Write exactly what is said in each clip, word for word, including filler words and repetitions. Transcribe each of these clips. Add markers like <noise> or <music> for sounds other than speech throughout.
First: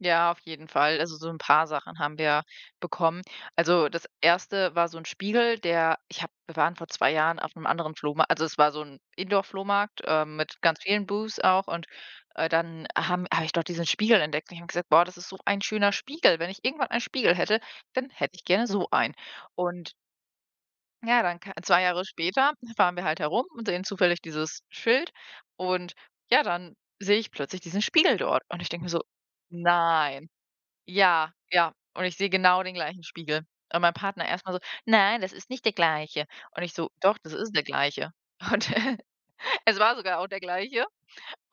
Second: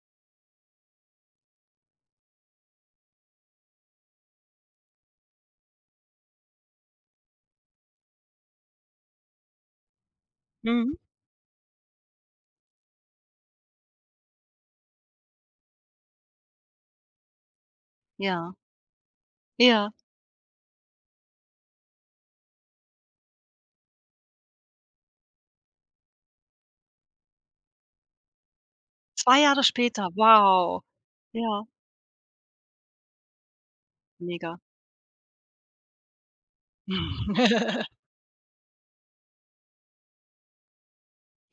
Ja, auf jeden Fall. Also, so 'n paar Sachen haben wir bekommen. Also, das erste war so 'n Spiegel, der ich habe wir waren vor zwei Jahren auf 'nem anderen Flohma also, es war so 'n Indoor-Flohmarkt, ähm, mit ganz Mhm. vielen Boots auch und, äh, dann, haben habe ich dort diesen Spiegel entdeckt und ich habe gesagt: „Boah, ist so ein schöner Spiegel. Wenn ich irgendwann einen Spiegel hätte, dann hätte ich Ja. gerne so einen.“ Ja. Und Ja, dann ka zwei Jahre später fahren wir halt herum und sehen zufällig dieses Schild und ja, dann sehe ich plötzlich diesen Spiegel dort und ich denke mir so: zwei Jahre später, „Nein.“ wow, Ja, ja. ja und ich sehe genau den gleichen Spiegel. Und mein Partner erst mal Mega. so: „Nein, das ist nicht der gleiche,“ und ich so: „Doch, das ist der <chuckles> gleiche.“ Und e es war sogar auch der Gleiche.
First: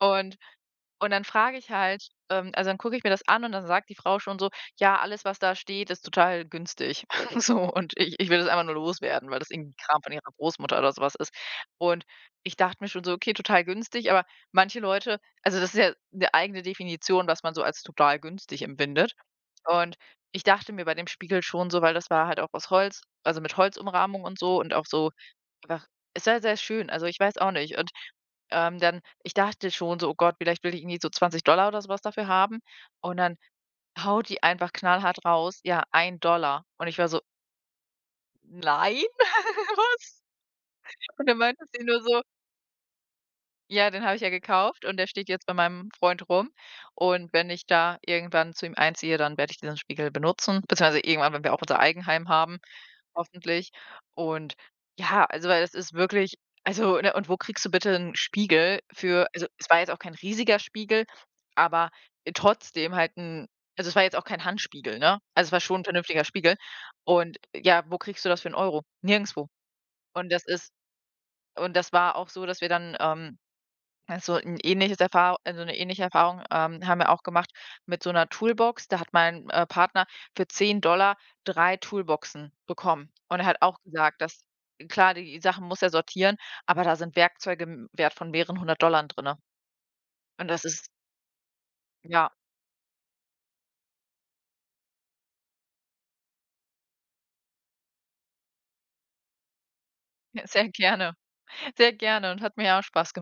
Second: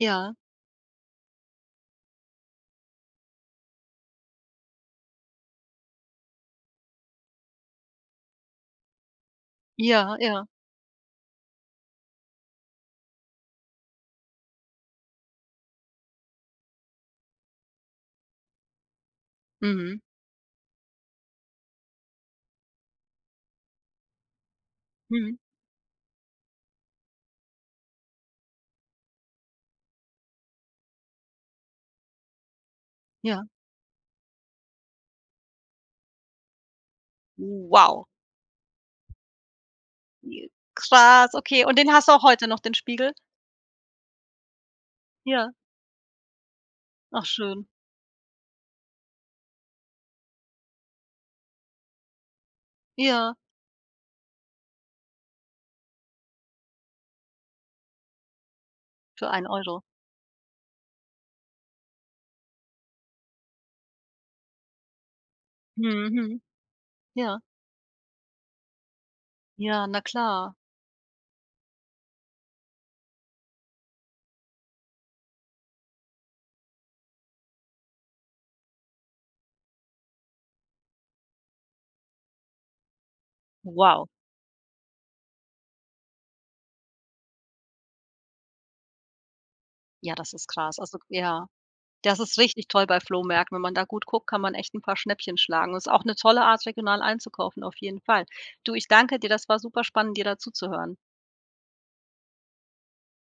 Ja. und dann frage ich halt ähm, also, dann gucke ich mir das an und dann sagt die Frau schon so: „Ja, alles, was da steht, ist total günstig. <chuckles> So und ich ich will das einfach nur loswerden,“ weil das irgendwie Kram von Ja, ihrer ja. Großmutter oder so was ist. Und ich dachte mir schon so: „Okay, total günstig,“ aber manche Leute also, das ist ja 'ne eigene Definition, was man so als total günstig empfindet. Und Mhm. ich dachte mir bei dem Spiegel schon so, weil das war halt auch aus Holz, also, mit Holzumrahmung und so und auch so Mhm. einfach sehr, sehr schön, also, ich weiß auch nicht. Und, ähm, dann ich dachte schon so: „Oh Gott, vielleicht will die irgendwie so zwanzig Dollar oder so was dafür haben?“ Und dann Ja. haut die einfach knallhart raus: „Ja, ein Dollar.“ Und ich war so: Wow. „Nein, <giggles> was?“ Je Und krass, dann okay. meinte Und sie den nur hast du so: auch heute noch, den Spiegel? Ja, den habe ich ja gekauft und der steht jetzt Ja. bei meinem Freund rum Ach und wenn schön. ich da irgendwann zu ihm einziehe, dann werde ich diesen Spiegel benutzen beziehungsweise irgendwann, wenn wir auch unser Eigenheim haben, Ja. hoffentlich. Und ja, also, weil das ist wirklich also, ne und wo kriegst du bitte 'n Spiegel für Für also, ein es war Euro. jetzt auch kein riesiger Spiegel, aber trotzdem halt 'n also, es war jetzt auch kein Handspiegel, ne? Also, es war schon vernünftiger Mhm. Spiegel und Ja. ja, wo kriegst du das für 'n Euro? Nirgendwo. Ja. Na Und das klar. ist und das war auch so, dass wir dann, ähm, also, 'n ähnliches Erfahr also, 'ne ähnliche Erfahrung, ähm, haben wir auch gemacht mit so 'ner Toolbox. Da hat mein, äh, Partner für zehn Dollar drei Toolboxen bekommen. Und er hat auch Wow. gesagt, dass klar, die Sachen muss er sortieren, aber da sind Werkzeuge im Wert von mehreren hundert Dollar drin. Ja, das ist Und das krass, ist also, k ja. Das Ja. ist richtig toll bei Flohmärkten, wenn man da gut guckt, kann man echt 'n paar Schnäppchen schlagen. Ist auch 'ne tolle Art, regional einzukaufen, auf jeden Fall. Du, ich danke dir, das war super spannend, dir da Sehr zuzuhören. gerne, sehr gerne und hat mir auch Spaß gem